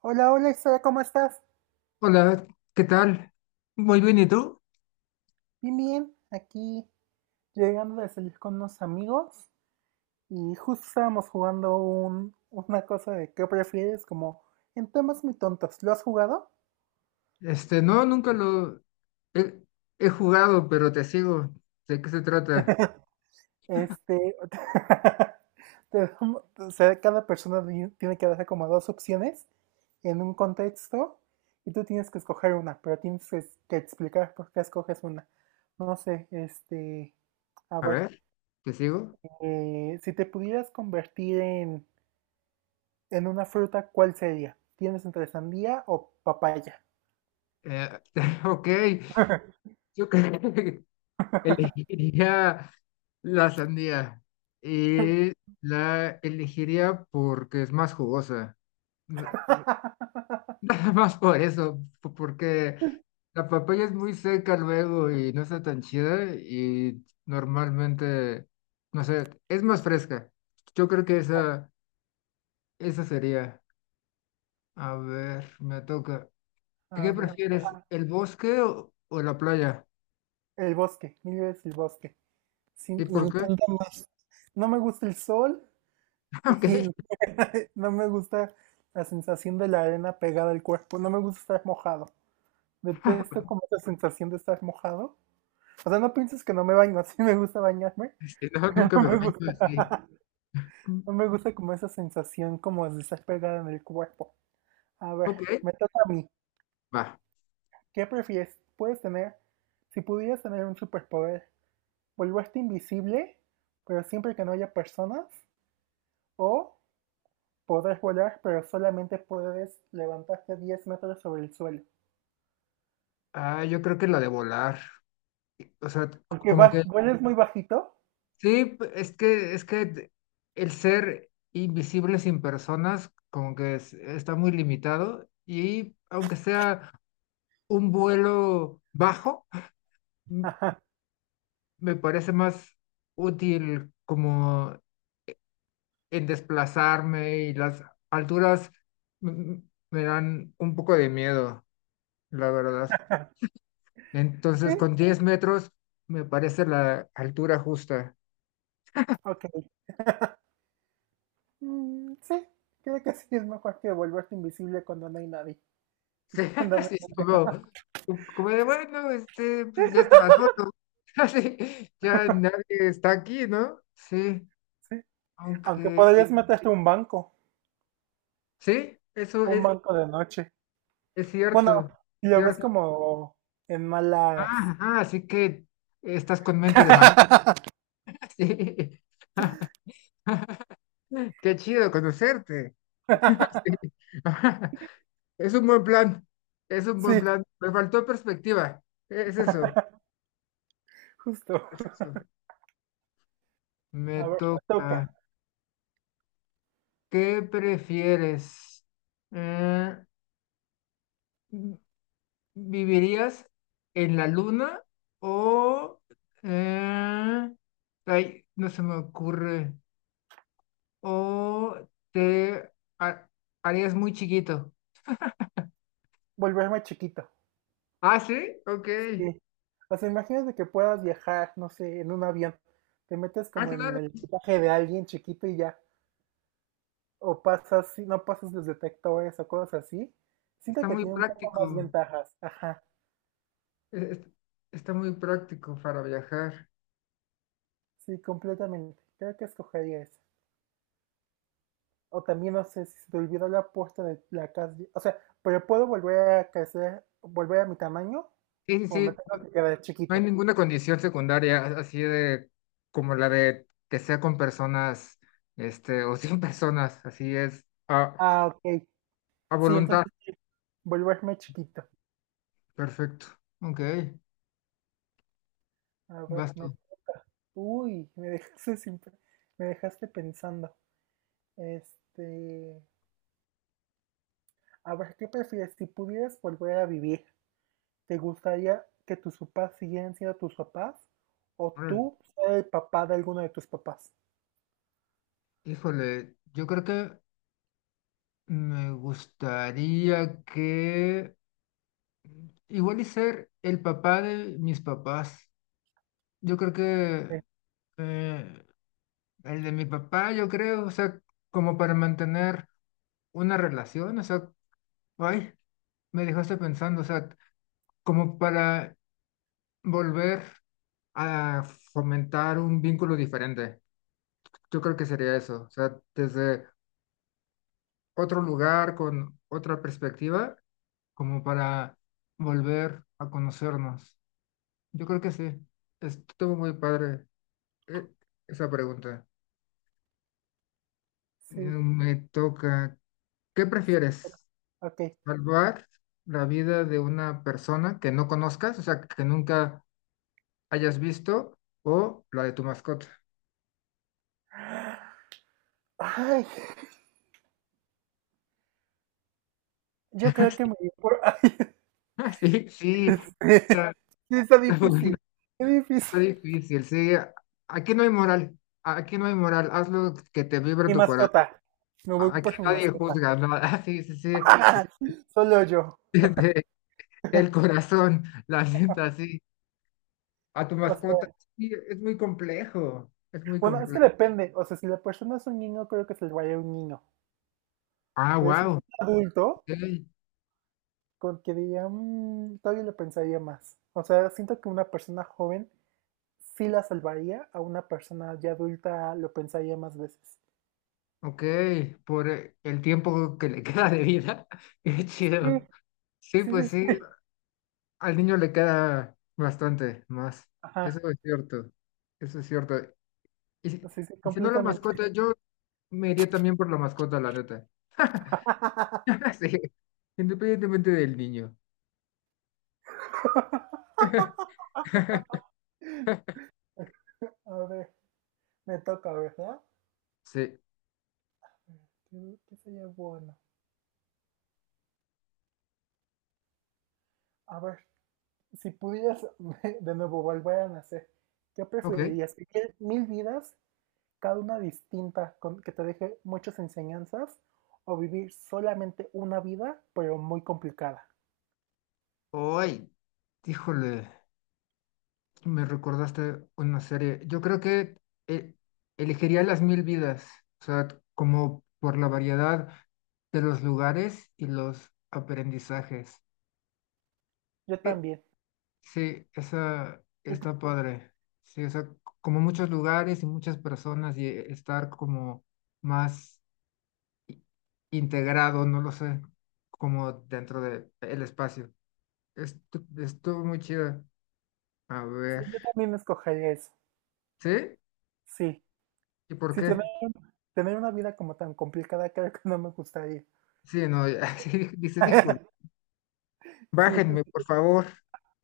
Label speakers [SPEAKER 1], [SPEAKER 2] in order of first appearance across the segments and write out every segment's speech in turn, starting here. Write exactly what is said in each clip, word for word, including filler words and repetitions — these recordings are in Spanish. [SPEAKER 1] Hola, hola, Sara, ¿cómo estás?
[SPEAKER 2] Hola, ¿qué tal? Muy bien, ¿y tú?
[SPEAKER 1] Bien, bien. Aquí llegando de salir con unos amigos y justo estábamos jugando un, una cosa de qué prefieres, como en temas muy tontos. ¿Lo has jugado?
[SPEAKER 2] Este, no, nunca lo he, he jugado, pero te sigo. ¿De qué se trata?
[SPEAKER 1] Este, te damos- o sea, cada persona di- tiene que dar como dos opciones en un contexto y tú tienes que escoger una, pero tienes que, que explicar por qué escoges una. No sé, este, a
[SPEAKER 2] A
[SPEAKER 1] ver,
[SPEAKER 2] ver, ¿te sigo?
[SPEAKER 1] eh, si te pudieras convertir en En una fruta, ¿cuál sería? ¿Tienes entre sandía o papaya?
[SPEAKER 2] Eh, ok, yo creo que elegiría la sandía y la elegiría porque es más jugosa. Nada más por eso, po- porque la papaya es muy seca luego y no está tan chida y normalmente, no sé, es más fresca. Yo creo que esa, esa sería. A ver, me toca.
[SPEAKER 1] A
[SPEAKER 2] ¿Qué
[SPEAKER 1] ver.
[SPEAKER 2] prefieres, el bosque o, o la playa?
[SPEAKER 1] El bosque, mil veces el bosque. Sí,
[SPEAKER 2] ¿Y
[SPEAKER 1] me
[SPEAKER 2] por qué?
[SPEAKER 1] encanta más. No me gusta el sol
[SPEAKER 2] Ok,
[SPEAKER 1] y no me gusta la sensación de la arena pegada al cuerpo. No me gusta estar mojado. Detesto como esa sensación de estar mojado. O sea, no pienses que no me baño. Sí me gusta bañarme,
[SPEAKER 2] si no,
[SPEAKER 1] pero
[SPEAKER 2] nunca
[SPEAKER 1] no
[SPEAKER 2] me
[SPEAKER 1] me
[SPEAKER 2] baño
[SPEAKER 1] gusta.
[SPEAKER 2] así. Mm,
[SPEAKER 1] No me gusta como esa sensación como de estar pegada en el cuerpo. A ver,
[SPEAKER 2] ok,
[SPEAKER 1] me toca a mí.
[SPEAKER 2] va.
[SPEAKER 1] ¿Qué prefieres? Puedes tener, si pudieras tener un superpoder, volverte invisible, pero siempre que no haya personas, o podrás volar, pero solamente puedes levantarte diez metros sobre el suelo.
[SPEAKER 2] Ah, yo creo que la de volar. O sea, c-
[SPEAKER 1] Aunque
[SPEAKER 2] como
[SPEAKER 1] va,
[SPEAKER 2] que
[SPEAKER 1] vueles muy bajito.
[SPEAKER 2] sí, p- es que, es que el ser invisible sin personas como que es- está muy limitado y aunque sea un vuelo bajo, m-
[SPEAKER 1] Ajá.
[SPEAKER 2] me parece más útil como en desplazarme y las alturas m- me dan un poco de miedo, la verdad. Entonces
[SPEAKER 1] Sí,
[SPEAKER 2] con diez metros me parece la altura justa.
[SPEAKER 1] ok. Mm, sí, creo que sí es mejor que volverte invisible cuando no hay nadie. Y
[SPEAKER 2] Sí,
[SPEAKER 1] cuando no
[SPEAKER 2] así
[SPEAKER 1] hay
[SPEAKER 2] es
[SPEAKER 1] nadie.
[SPEAKER 2] como, como de, bueno, este, pues ya estaba solo. Así, ya nadie está aquí, ¿no? Sí,
[SPEAKER 1] Sí, aunque
[SPEAKER 2] aunque,
[SPEAKER 1] podrías meterte a un banco,
[SPEAKER 2] sí, eso
[SPEAKER 1] un
[SPEAKER 2] es,
[SPEAKER 1] banco de noche.
[SPEAKER 2] es
[SPEAKER 1] Bueno,
[SPEAKER 2] cierto,
[SPEAKER 1] lo ves
[SPEAKER 2] cierto.
[SPEAKER 1] como en
[SPEAKER 2] Ah,
[SPEAKER 1] malas.
[SPEAKER 2] ajá, así que estás con mente de manera, sí. Qué chido conocerte. Sí. Es un buen plan, es un
[SPEAKER 1] Sí,
[SPEAKER 2] buen plan. Me faltó perspectiva, es eso,
[SPEAKER 1] justo.
[SPEAKER 2] es eso. Me
[SPEAKER 1] A ver, te
[SPEAKER 2] toca.
[SPEAKER 1] toca.
[SPEAKER 2] ¿Qué prefieres? Eh, ¿vivirías en la luna o eh, ay, no se me ocurre? ¿O te ha- harías muy chiquito?
[SPEAKER 1] Volverme chiquito.
[SPEAKER 2] Ah, sí, ok.
[SPEAKER 1] Sí. O sea, imagínate que puedas viajar, no sé, en un avión. Te metes
[SPEAKER 2] Ah,
[SPEAKER 1] como en
[SPEAKER 2] claro,
[SPEAKER 1] el equipaje de alguien chiquito y ya. O pasas, si no pasas los detectores o cosas así. Siento
[SPEAKER 2] está
[SPEAKER 1] que
[SPEAKER 2] muy
[SPEAKER 1] tiene un poco
[SPEAKER 2] práctico.
[SPEAKER 1] más ventajas. Ajá.
[SPEAKER 2] Es- es- Está muy práctico para viajar.
[SPEAKER 1] Sí, completamente. Creo que escogería eso. O también no sé si se te olvidó la puerta de la casa. O sea, pero puedo volver a crecer, volver a mi tamaño
[SPEAKER 2] Sí, sí,
[SPEAKER 1] o me
[SPEAKER 2] sí.
[SPEAKER 1] tengo que quedar
[SPEAKER 2] No hay
[SPEAKER 1] chiquito.
[SPEAKER 2] ninguna condición secundaria así de como la de que sea con personas, este, o sin personas, así es, a,
[SPEAKER 1] Ah, ok.
[SPEAKER 2] a
[SPEAKER 1] Sí,
[SPEAKER 2] voluntad.
[SPEAKER 1] entonces sí, volverme chiquito.
[SPEAKER 2] Perfecto. Ok,
[SPEAKER 1] A ver,
[SPEAKER 2] vas
[SPEAKER 1] me
[SPEAKER 2] tú.
[SPEAKER 1] toca. Uy, me dejaste sin pe- me dejaste pensando. Este, a ver, ¿qué prefieres? Si pudieras volver a vivir, ¿te gustaría que tus papás siguieran siendo tus papás o
[SPEAKER 2] Órale.
[SPEAKER 1] tú ser el papá de alguno de tus papás?
[SPEAKER 2] Híjole, yo creo que me gustaría que igual y ser el papá de mis papás. Yo creo
[SPEAKER 1] Eh,
[SPEAKER 2] que eh, el de mi papá, yo creo, o sea, como para mantener una relación, o sea, ay, me dejaste pensando, o sea, como para volver a fomentar un vínculo diferente. Yo creo que sería eso, o sea, desde otro lugar, con otra perspectiva, como para volver a conocernos. Yo creo que sí, estuvo muy padre eh, esa pregunta. Eh,
[SPEAKER 1] Sí,
[SPEAKER 2] Me toca, ¿qué prefieres?
[SPEAKER 1] ok.
[SPEAKER 2] ¿Salvar la vida de una persona que no conozcas, o sea, que nunca hayas visto, o la de tu mascota?
[SPEAKER 1] Ay, yo creo que me voy por... Ay,
[SPEAKER 2] Ah, sí, sí,
[SPEAKER 1] este,
[SPEAKER 2] está,
[SPEAKER 1] sí, está
[SPEAKER 2] está bueno,
[SPEAKER 1] difícil. Qué difícil.
[SPEAKER 2] está difícil, sí. Aquí no hay moral, aquí no hay moral, haz lo que te vibre
[SPEAKER 1] Mi
[SPEAKER 2] tu corazón.
[SPEAKER 1] mascota. Me voy
[SPEAKER 2] Aquí
[SPEAKER 1] por mi
[SPEAKER 2] nadie
[SPEAKER 1] mascota.
[SPEAKER 2] juzga, ¿no? Ah, sí, sí, sí,
[SPEAKER 1] Solo yo.
[SPEAKER 2] desde el corazón, la neta, sí. A tu
[SPEAKER 1] O
[SPEAKER 2] mascota,
[SPEAKER 1] sea,
[SPEAKER 2] sí, es muy complejo, es muy
[SPEAKER 1] bueno, es que
[SPEAKER 2] complejo.
[SPEAKER 1] depende. O sea, si la persona es un niño, creo que se le vaya un niño.
[SPEAKER 2] Ah,
[SPEAKER 1] Pero si es
[SPEAKER 2] wow,
[SPEAKER 1] un adulto,
[SPEAKER 2] ok,
[SPEAKER 1] con que diría, "Mm, todavía lo pensaría más. O sea, siento que una persona joven sí la salvaría, a una persona ya adulta lo pensaría más veces.
[SPEAKER 2] ok, por eh, el tiempo que le queda de vida, qué
[SPEAKER 1] Sí,
[SPEAKER 2] chido. Sí,
[SPEAKER 1] sí,
[SPEAKER 2] pues
[SPEAKER 1] sí,
[SPEAKER 2] sí,
[SPEAKER 1] sí.
[SPEAKER 2] al niño le queda bastante más, eso
[SPEAKER 1] Ajá,
[SPEAKER 2] es cierto. Eso es cierto. Y si,
[SPEAKER 1] sí, sí,
[SPEAKER 2] y si no la
[SPEAKER 1] completamente.
[SPEAKER 2] mascota, yo me iría también por la mascota, la neta. Sí, independientemente del niño.
[SPEAKER 1] A ver, me toca, ¿verdad?
[SPEAKER 2] Sí,
[SPEAKER 1] ¿Qué, qué sería bueno? A ver, si pudieras de nuevo volver a nacer, ¿qué
[SPEAKER 2] ok.
[SPEAKER 1] preferirías? ¿Vivir mil vidas, cada una distinta, con, que te deje muchas enseñanzas? ¿O vivir solamente una vida, pero muy complicada?
[SPEAKER 2] Ay, híjole, me recordaste una serie. Yo creo que eh, elegiría Las Mil Vidas, o sea, como por la variedad de los lugares y los aprendizajes.
[SPEAKER 1] Yo
[SPEAKER 2] Eh,
[SPEAKER 1] también.
[SPEAKER 2] sí, esa
[SPEAKER 1] Yo, t-
[SPEAKER 2] está padre. Sí, o sea, c- como muchos lugares y muchas personas y eh, estar como más integrado, no lo sé, como dentro de el espacio. Estu- estuvo muy chido. A
[SPEAKER 1] sí,
[SPEAKER 2] ver,
[SPEAKER 1] yo también escogería eso.
[SPEAKER 2] ¿sí?
[SPEAKER 1] Sí.
[SPEAKER 2] ¿Y por
[SPEAKER 1] Sí, tener,
[SPEAKER 2] qué?
[SPEAKER 1] tener una vida como tan complicada creo que no me gustaría.
[SPEAKER 2] Sí, no, ya, sí, dices, híjole,
[SPEAKER 1] Sí,
[SPEAKER 2] bájenme, por favor.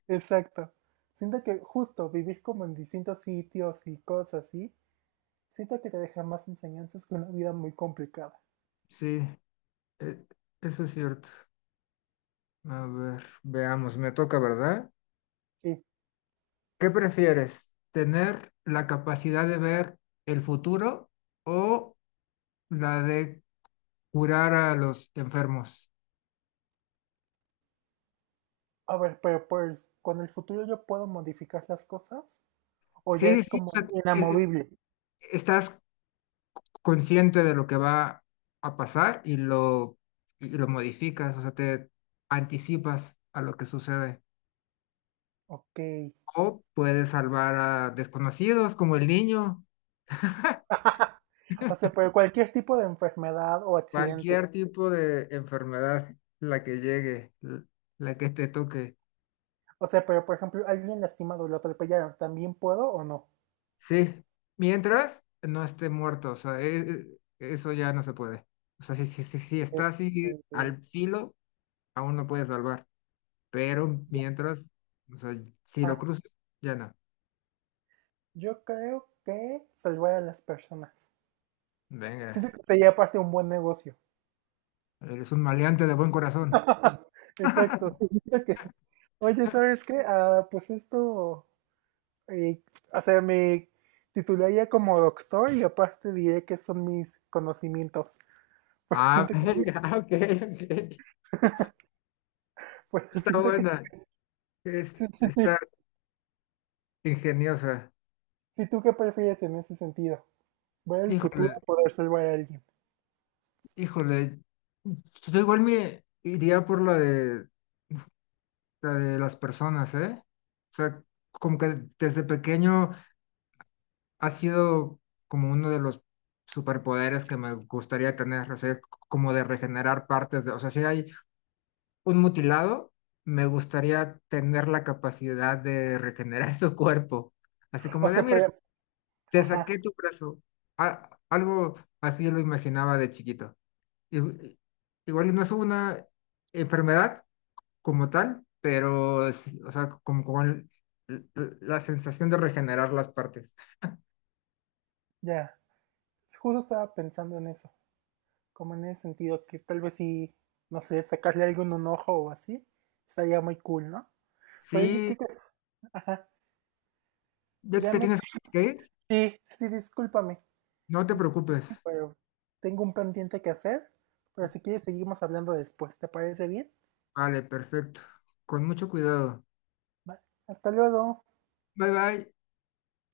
[SPEAKER 1] exacto. Siento que justo vivir como en distintos sitios y cosas así, siento que te deja más enseñanzas que una vida muy complicada.
[SPEAKER 2] Sí, e- eso es cierto. A ver, veamos, me toca, ¿verdad?
[SPEAKER 1] Sí.
[SPEAKER 2] ¿Qué prefieres? ¿Tener la capacidad de ver el futuro o la de curar a los enfermos?
[SPEAKER 1] A ver, pero por el- con el futuro yo puedo modificar las cosas o ya
[SPEAKER 2] Sí,
[SPEAKER 1] es
[SPEAKER 2] sí, sí, o
[SPEAKER 1] como
[SPEAKER 2] sea, e- e-
[SPEAKER 1] inamovible.
[SPEAKER 2] estás consciente de lo que va a pasar y lo, y lo modificas, o sea, te anticipas a lo que sucede.
[SPEAKER 1] Ok.
[SPEAKER 2] O puedes salvar a desconocidos como el niño,
[SPEAKER 1] O sea, pero cualquier tipo de enfermedad o accidente.
[SPEAKER 2] cualquier tipo de enfermedad, la que llegue, l- la que te toque.
[SPEAKER 1] O sea, pero por ejemplo, alguien lastimado, lo atropellaron, ¿también puedo o no?
[SPEAKER 2] Sí, mientras no esté muerto, o sea, e- e- eso ya no se puede. O sea, si, si, si, si está así
[SPEAKER 1] Este,
[SPEAKER 2] al filo, aún no puedes salvar, pero mientras, o sea, si lo
[SPEAKER 1] ah,
[SPEAKER 2] cruzas, ya no.
[SPEAKER 1] yo creo que salvar a las personas.
[SPEAKER 2] Venga,
[SPEAKER 1] Siento que sería aparte un buen negocio.
[SPEAKER 2] eres un maleante de buen corazón.
[SPEAKER 1] Exacto. Siento que, oye, ¿sabes qué? Ah, pues esto, eh, o sea, me titularía como doctor y aparte diré que son mis conocimientos. Pues
[SPEAKER 2] Ah,
[SPEAKER 1] siento que,
[SPEAKER 2] venga, ok, ok.
[SPEAKER 1] pues
[SPEAKER 2] Está
[SPEAKER 1] siento que,
[SPEAKER 2] buena, es-
[SPEAKER 1] sí, sí,
[SPEAKER 2] está
[SPEAKER 1] sí.
[SPEAKER 2] ingeniosa.
[SPEAKER 1] Si tú qué prefieres en ese sentido, ver el futuro
[SPEAKER 2] Híjole,
[SPEAKER 1] o poder salvar a alguien.
[SPEAKER 2] híjole. Yo igual me iría por la de, la de las personas, ¿eh? O sea, como que desde pequeño ha sido como uno de los superpoderes que me gustaría tener, o sea, como de regenerar partes de, o sea, sí hay un mutilado, me gustaría tener la capacidad de regenerar su cuerpo. Así
[SPEAKER 1] O
[SPEAKER 2] como de, "Ah,
[SPEAKER 1] sea,
[SPEAKER 2] mira,
[SPEAKER 1] pero,
[SPEAKER 2] te
[SPEAKER 1] ajá,
[SPEAKER 2] saqué tu brazo. A- algo así lo imaginaba de chiquito. Y- y- igual y no es una enfermedad como tal, pero, sí, o sea, como con l- l- la sensación de regenerar las partes.
[SPEAKER 1] ya. Justo estaba pensando en eso, como en ese sentido, que tal vez si, no sé, sacarle algo en un ojo o así, estaría muy cool, ¿no? Pero oye,
[SPEAKER 2] Sí,
[SPEAKER 1] ¿qué crees?
[SPEAKER 2] ya
[SPEAKER 1] Ya
[SPEAKER 2] te
[SPEAKER 1] me...
[SPEAKER 2] tienes que ir.
[SPEAKER 1] Sí, sí, discúlpame.
[SPEAKER 2] No te preocupes.
[SPEAKER 1] Discúlpame, pero tengo un pendiente que hacer. Pero si quieres, seguimos hablando después. ¿Te parece bien?
[SPEAKER 2] Vale, perfecto. Con mucho cuidado.
[SPEAKER 1] Vale. Hasta luego.
[SPEAKER 2] Bye bye.